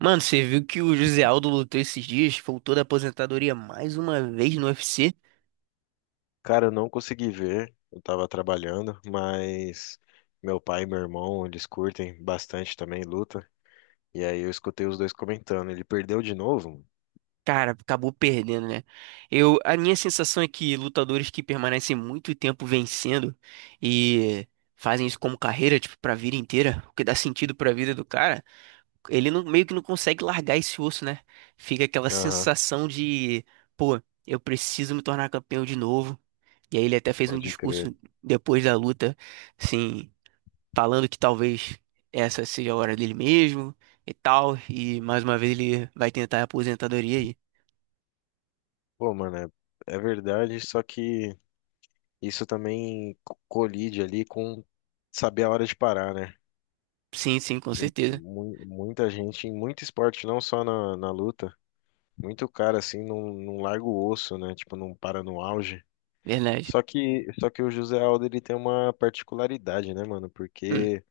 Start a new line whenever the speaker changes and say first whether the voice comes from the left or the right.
right: Mano, você viu que o José Aldo lutou esses dias, voltou da aposentadoria mais uma vez no UFC?
left: Cara, eu não consegui ver, eu tava trabalhando, mas meu pai e meu irmão, eles curtem bastante também luta. E aí eu escutei os dois comentando, ele perdeu de novo?
right: Cara, acabou perdendo, né? Eu, a minha sensação é que lutadores que permanecem muito tempo vencendo e fazem isso como carreira, tipo, pra vida inteira, o que dá sentido pra vida do cara, ele não- meio que não consegue largar esse osso, né? Fica aquela
left: Aham,
right: sensação de, pô, eu preciso me tornar campeão de novo. E aí ele até fez um
left: pode crer.
right: discurso depois da luta, assim, falando que talvez essa seja a hora dele mesmo e tal, e mais uma vez ele vai tentar a aposentadoria aí.
left: Pô, mano, é verdade, só que isso também colide ali com saber a hora de parar, né?
right: Sim, sim, com certeza.
left: Muita gente, em muito esporte, não só na luta, muito cara assim não larga o osso, né? Tipo, não para no auge.
right: Verdade.
left: Só que o José Aldo ele tem uma particularidade, né, mano?
right: Hum.
left: Porque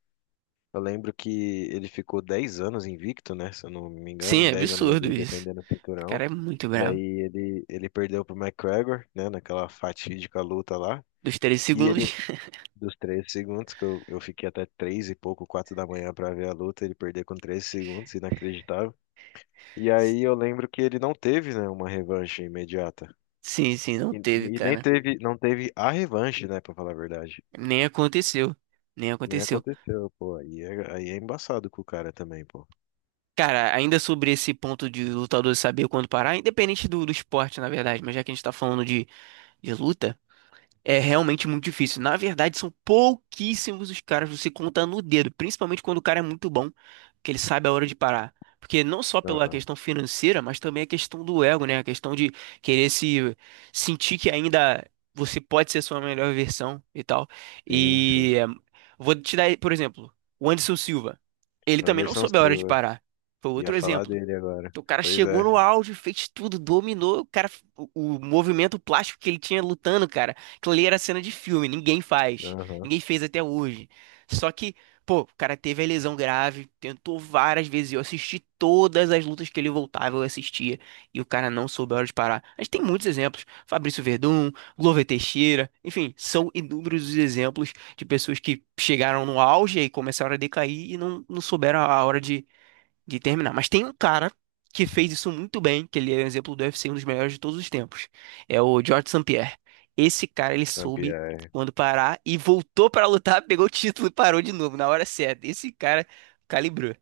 left: eu lembro que ele ficou 10 anos invicto, né? Se eu não me
right: Sim,
left: engano,
right: é
left: 10 anos
right: absurdo
left: ali
right: isso.
left: defendendo o
right: O
left: cinturão.
right: cara é muito
left: E
right: bravo.
left: aí ele perdeu pro McGregor, né? Naquela fatídica luta lá.
right: Dos três
left: E
right: segundos.
left: ele, dos 13 segundos, que eu fiquei até 3 e pouco, 4 da manhã pra ver a luta, ele perdeu com 13 segundos, inacreditável. E aí eu lembro que ele não teve, né, uma revanche imediata.
right: Sim, sim, não
left: E,
right: teve,
left: e nem
right: cara.
left: teve, não teve a revanche, né, pra falar a verdade.
right: Nem aconteceu. Nem
left: Nem
right: aconteceu.
left: aconteceu, pô. Aí é embaçado com o cara também, pô.
right: Cara, ainda sobre esse ponto de lutador saber quando parar, independente do esporte, na verdade, mas já que a gente tá falando de luta. É realmente muito difícil. Na verdade, são pouquíssimos os caras, você conta no dedo, principalmente quando o cara é muito bom, que ele sabe a hora de parar. Porque não só pela
left: Aham,
right: questão financeira, mas também a questão do ego, né? A questão de querer se sentir que ainda você pode ser sua melhor versão e tal.
left: sim, sim.
right: E é, vou te dar, por exemplo, o Anderson Silva. Ele também não
left: Anderson
right: soube a hora de
left: Silva.
right: parar. Foi
left: Ia
right: outro
left: falar
right: exemplo.
left: dele agora.
right: O cara
left: Pois
right: chegou
left: é.
right: no auge, fez tudo, dominou. O cara, o, o movimento plástico que ele tinha lutando, cara, aquilo ali era cena de filme, ninguém faz,
left: Aham,
right: ninguém fez até hoje. Só que, pô, o cara teve a lesão grave, tentou várias vezes. Eu assisti todas as lutas que ele voltava, eu assistia, e o cara não soube a hora de parar. A gente tem muitos exemplos: Fabrício Verdun, Glover Teixeira, enfim, são inúmeros os exemplos de pessoas que chegaram no auge e começaram a decair e não, não souberam a hora de terminar. Mas tem um cara que fez isso muito bem, que ele é um exemplo do UFC, um dos melhores de todos os tempos. É o George St. Pierre. Esse cara, ele soube
left: Sampaio.
right: quando parar e voltou pra lutar, pegou o título e parou de novo na hora certa. Esse cara calibrou.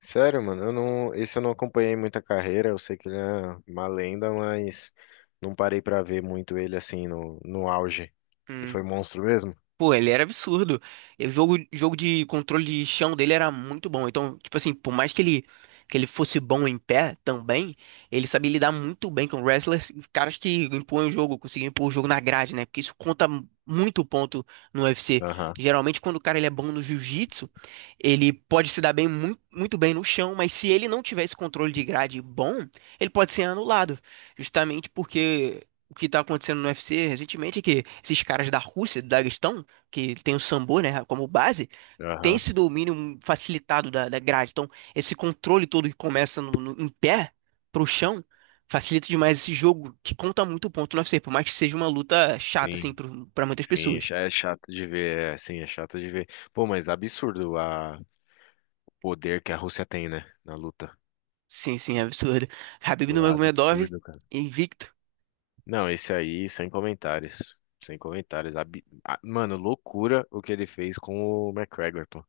left: Sério, mano, eu não, esse eu não acompanhei muita carreira. Eu sei que ele é uma lenda, mas não parei pra ver muito ele assim no auge. Ele foi monstro mesmo?
right: Pô, ele era absurdo. O jogo de controle de chão dele era muito bom. Então, tipo assim, por mais que ele fosse bom em pé também, ele sabia lidar muito bem com wrestlers, caras que impõem o jogo, conseguem impor o jogo na grade, né? Porque isso conta muito ponto no UFC.
left: Aham,
right: Geralmente, quando o cara ele é bom no jiu-jitsu, ele pode se dar bem muito, muito bem no chão, mas se ele não tiver esse controle de grade bom, ele pode ser anulado. Justamente porque. O que tá acontecendo no UFC recentemente é que esses caras da Rússia, do Daguestão, que tem o sambo, né, como base, tem
left: aham,
right: esse domínio facilitado da grade. Então, esse controle todo que começa em pé pro chão facilita demais esse jogo que conta muito ponto no UFC, por mais que seja uma luta chata, assim,
left: sim,
right: pra muitas
left: sim,
right: pessoas.
left: já é chato de ver, é, sim, é chato de ver. Pô, mas absurdo o poder que a Rússia tem, né, na luta.
right: Sim, sim, é absurdo. Khabib
left: Pô,
right: Nurmagomedov,
left: absurdo.
right: invicto,
left: Não, esse aí, sem comentários. Sem comentários. Mano, loucura o que ele fez com o McGregor, pô.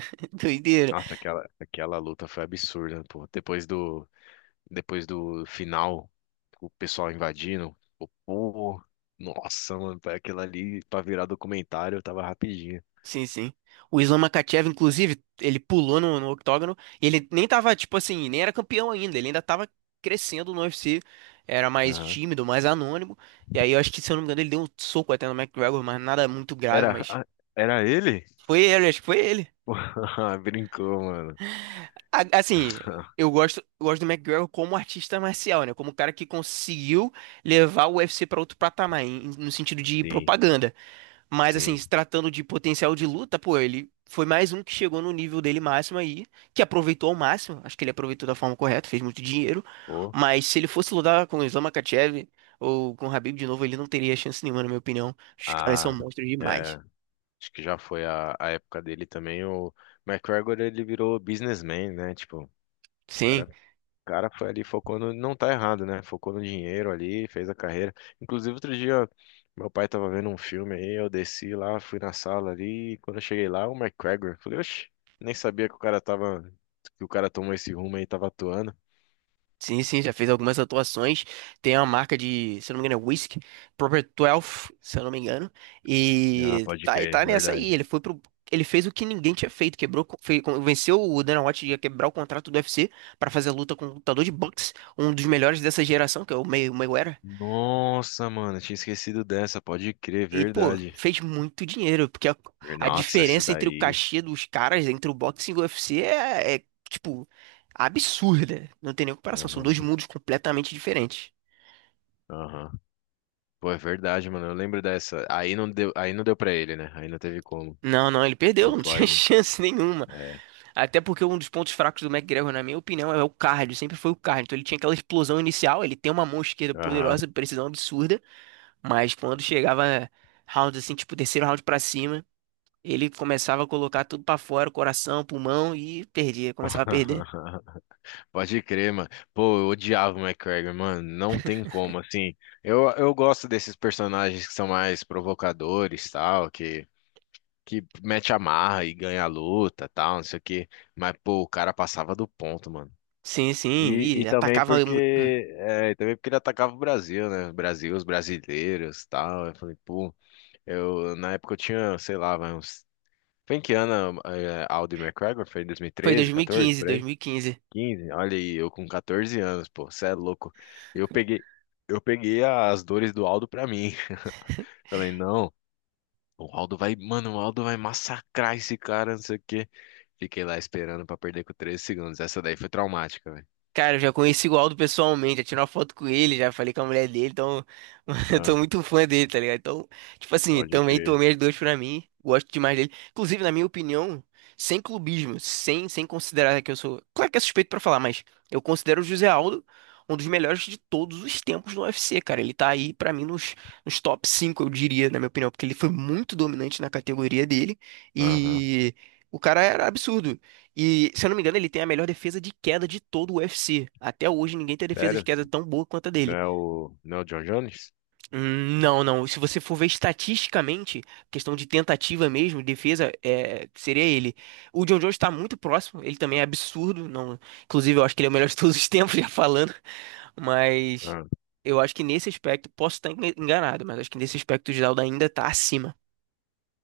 right: doideira.
left: Nossa, aquela luta foi absurda, pô. Depois do final, o pessoal invadindo. Pô, pô. Nossa, mano, pra aquilo ali, pra virar documentário, tava rapidinho.
right: Sim, sim. O Islam Makhachev, inclusive, ele pulou no octógono e ele nem tava, tipo assim, nem era campeão ainda, ele ainda tava crescendo no UFC, era mais
left: Aham.
right: tímido, mais anônimo. E aí eu acho que, se eu não me engano, ele deu um soco até no McGregor, mas nada muito grave,
left: Era,
right: mas
left: ah, era ele?
right: foi ele, acho que foi ele.
left: Pô, brincou, mano.
right: Assim, eu gosto do McGregor como artista marcial, né? Como um cara que conseguiu levar o UFC pra outro patamar, no sentido de
left: Sim,
right: propaganda. Mas, assim,
left: sim.
right: se tratando de potencial de luta, pô, ele foi mais um que chegou no nível dele máximo aí, que aproveitou ao máximo. Acho que ele aproveitou da forma correta, fez muito dinheiro.
left: Pô,
right: Mas se ele fosse lutar com o Islam Makhachev ou com o Khabib de novo, ele não teria chance nenhuma, na minha opinião. Os caras são
left: ah,
right: monstros
left: é.
right: demais.
left: Acho que já foi a época dele também. O McGregor, ele virou businessman, né? Tipo, o cara,
right: Sim.
left: o cara foi ali, focou no. Não tá errado, né? Focou no dinheiro ali, fez a carreira. Inclusive, outro dia, meu pai tava vendo um filme aí, eu desci lá, fui na sala ali, e quando eu cheguei lá, o McGregor, falei, oxe, nem sabia que o cara tava. Que o cara tomou esse rumo aí, tava atuando.
right: Sim, sim, já fez algumas atuações. Tem uma marca de, se eu não me engano, é Whisky, Proper 12, se eu não me engano.
left: Ah,
right: E
left: pode
right: tá, e
left: crer,
right: tá nessa aí.
left: verdade.
right: Ele foi pro. Ele fez o que ninguém tinha feito, quebrou, fez, venceu o Dana White a quebrar o contrato do UFC pra fazer a luta com o lutador de boxe, um dos melhores dessa geração, que é o Mayweather.
left: Nossa, mano, eu tinha esquecido dessa, pode crer,
right: E, pô,
left: verdade.
right: fez muito dinheiro, porque a
left: Nossa, essa
right: diferença entre o
left: daí.
right: cachê dos caras, entre o boxe e o UFC, tipo, absurda. Não tem nem comparação, são
left: Aham,
right: dois mundos completamente diferentes.
left: aham. Pô, é verdade, mano. Eu lembro dessa. Aí não deu pra ele, né? Aí não teve como.
right: Não, não, ele perdeu,
left: O
right: não tinha
left: Floyd.
right: chance nenhuma.
left: É.
right: Até porque um dos pontos fracos do McGregor, na minha opinião, é o cardio, sempre foi o cardio. Então ele tinha aquela explosão inicial, ele tem uma mão esquerda
left: Aham.
right: poderosa, precisão absurda, mas quando chegava round assim, tipo terceiro round pra cima, ele começava a colocar tudo pra fora, coração, pulmão e perdia, começava a perder.
left: Pode crer, mano. Pô, eu odiava o McGregor, mano. Não tem como, assim. Eu gosto desses personagens que são mais provocadores, tal, que mete a marra e ganha a luta, tal, não sei o quê. Mas, pô, o cara passava do ponto, mano.
right: Sim, sim,
left: E
right: e
left: também
right: atacava.
left: porque é, e também porque ele atacava o Brasil, né? O Brasil, os brasileiros, tal. Eu falei, pô, na época eu tinha, sei lá, vai uns. Foi em que ano é, Aldo e McGregor? Foi em
right: Foi
left: 2013, 14,
right: 2015,
left: por aí?
right: 2015.
left: 15? Olha aí, eu com 14 anos, pô, cê é louco. Eu peguei, eu peguei as dores do Aldo pra mim. Falei, não, o Aldo vai, mano, o Aldo vai massacrar esse cara, não sei o quê. Fiquei lá esperando pra perder com 13 segundos. Essa daí foi traumática, velho.
right: Cara, eu já conheci o Aldo pessoalmente, já tirei uma foto com ele, já falei com a mulher dele, então eu tô
left: Ah,
right: muito fã dele, tá ligado? Então, tipo assim,
left: pode
right: também
left: crer.
right: tomei as duas pra mim, gosto demais dele. Inclusive, na minha opinião, sem clubismo, sem considerar que eu sou. Claro que é suspeito pra falar, mas eu considero o José Aldo um dos melhores de todos os tempos no UFC, cara. Ele tá aí pra mim nos top 5, eu diria, na minha opinião, porque ele foi muito dominante na categoria dele
left: Aham.
right: e. O cara era absurdo. E, se eu não me engano, ele tem a melhor defesa de queda de todo o UFC. Até hoje, ninguém tem defesa de
left: Sério?
right: queda tão boa quanto a
left: Não
right: dele.
left: é o, não é o John Jones?
right: Hum. Não, não. Se você for ver estatisticamente, questão de tentativa mesmo, defesa, é, seria ele. O John Jones está muito próximo. Ele também é absurdo. Não, inclusive, eu acho que ele é o melhor de todos os tempos, já falando. Mas
left: Ah,
right: eu acho que nesse aspecto, posso estar enganado, mas acho que nesse aspecto, o Geraldo ainda está acima.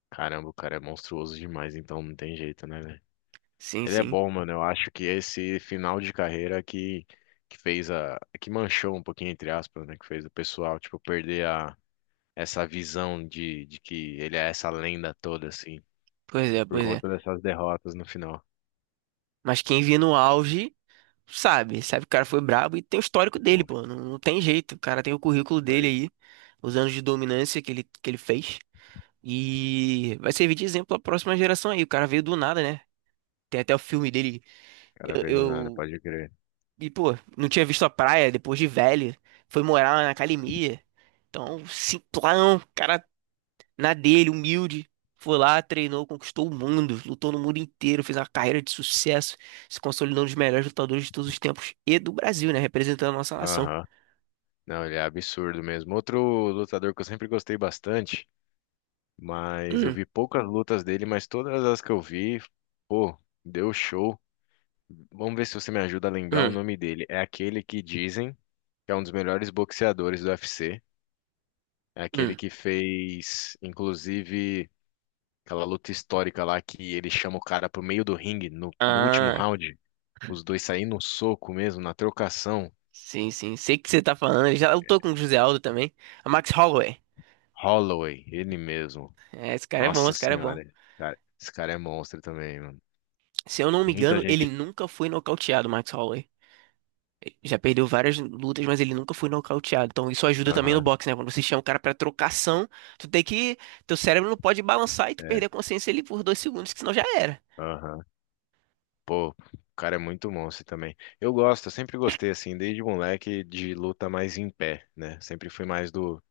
left: caramba, o cara é monstruoso demais, então não tem jeito, né, velho?
right: Sim,
left: Ele é
right: sim.
left: bom, mano. Eu acho que esse final de carreira que fez a. que manchou um pouquinho, entre aspas, né? Que fez o pessoal, tipo, perder essa visão de que ele é essa lenda toda, assim,
right: Pois é,
left: por
right: pois é.
left: conta dessas derrotas no final.
right: Mas quem via no auge. Sabe, sabe que o cara foi brabo e tem o histórico dele,
left: Pô,
right: pô. Não, não tem jeito. O cara tem o currículo dele
left: foi.
right: aí,
left: O
right: os anos de dominância que ele fez. E vai servir de exemplo à próxima geração aí. O cara veio do nada, né? Tem até o filme dele.
left: cara
right: Eu,
left: veio do nada,
right: eu-
left: pode crer.
right: E, pô, não tinha visto a praia depois de velho. Foi morar na academia. Então, simplão, cara na dele, humilde. Foi lá, treinou, conquistou o mundo, lutou no mundo inteiro, fez uma carreira de sucesso, se consolidou um dos melhores lutadores de todos os tempos e do Brasil, né? Representando a nossa nação.
left: Aham. Não, ele é absurdo mesmo. Outro lutador que eu sempre gostei bastante, mas eu
right: Hum,
left: vi poucas lutas dele, mas todas as que eu vi, pô, deu show. Vamos ver se você me ajuda a lembrar o
right: hum,
left: nome dele. É aquele que dizem que é um dos melhores boxeadores do UFC. É aquele
right: hum.
left: que fez, inclusive, aquela luta histórica lá que ele chama o cara pro meio do ringue no último
right: Ah,
left: round. Os dois saem no soco mesmo, na trocação.
right: sim, sim. Sei o que você tá falando. Ele já lutou com o José Aldo também. A Max Holloway.
left: Holloway, ele mesmo.
right: É, esse cara é bom,
left: Nossa
right: esse cara é bom.
left: senhora, cara, esse cara é monstro também, mano.
right: Se eu não me
left: Muita
right: engano, ele
left: gente.
right: nunca foi nocauteado, Max Holloway. Já perdeu várias lutas, mas ele nunca foi nocauteado. Então isso ajuda também no
left: Aham,
right: boxe, né? Quando você chama o cara pra trocação, tu tem que. Teu cérebro não pode balançar e tu
left: é,
right: perder a consciência ali por 2 segundos, que senão já era.
left: aham. Pô, o cara é muito monstro também. Eu sempre gostei, assim, desde moleque, de luta mais em pé, né? Sempre fui mais do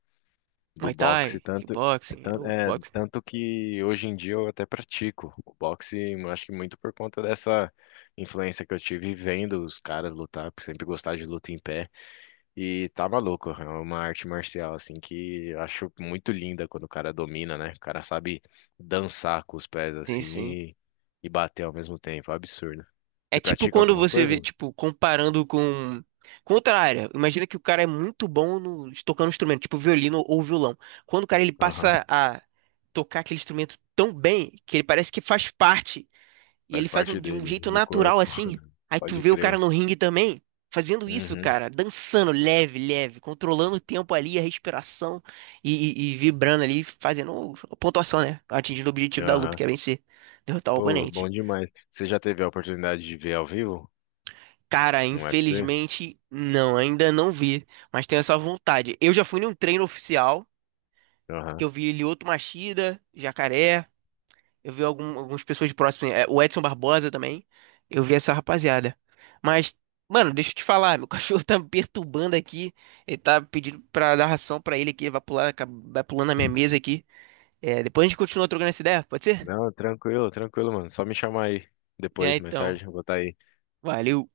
left: do
right: Muay Thai,
left: boxe, tanto, é,
right: kickboxing,
left: tan-
right: ou
left: é,
right: boxing.
left: tanto que hoje em dia eu até pratico o boxe, eu acho que muito por conta dessa influência que eu tive vendo os caras lutar, por sempre gostar de luta em pé, e tá maluco, é uma arte marcial, assim, que eu acho muito linda quando o cara domina, né? O cara sabe dançar com os pés,
right: Sim,
left: assim,
right: sim.
left: e bater ao mesmo tempo, é um absurdo.
right: É
left: Você
right: tipo
left: pratica
right: quando
left: alguma
right: você vê,
left: coisa?
right: tipo, comparando com. Com outra área. Imagina que o cara é muito bom no tocando um instrumento, tipo violino ou violão. Quando o cara ele
left: Aham,
right: passa a tocar aquele instrumento tão bem que ele parece que faz parte. E ele
left: faz
right: faz
left: parte
right: de um
left: dele,
right: jeito
left: do
right: natural
left: corpo,
right: assim. Aí tu
left: pode
right: vê o cara
left: crer.
right: no ringue também, fazendo isso,
left: Uhum.
right: cara, dançando leve, leve, controlando o tempo ali, a respiração e, e vibrando ali, fazendo a pontuação, né? Atingindo o objetivo da luta, que
left: Aham.
right: é vencer, derrotar o
left: Pô,
right: oponente.
left: bom demais. Você já teve a oportunidade de ver ao vivo
right: Cara,
left: um UFC?
right: infelizmente, não, ainda não vi, mas tenho essa vontade. Eu já fui num treino oficial, que
left: Aham.
right: eu vi Lyoto Machida, Jacaré. Eu vi algumas pessoas próximas, é, o Edson Barbosa também. Eu vi essa rapaziada. Mas, mano, deixa eu te falar, meu cachorro tá me perturbando aqui. Ele tá pedindo pra dar ração pra ele aqui, ele vai pular, na vai pulando na minha mesa aqui. É, depois a gente continua trocando essa ideia, pode ser?
left: Não, tranquilo, tranquilo, mano. Só me chamar aí
right: Já
left: depois, mais
right: então.
left: tarde, eu vou estar aí.
right: Valeu.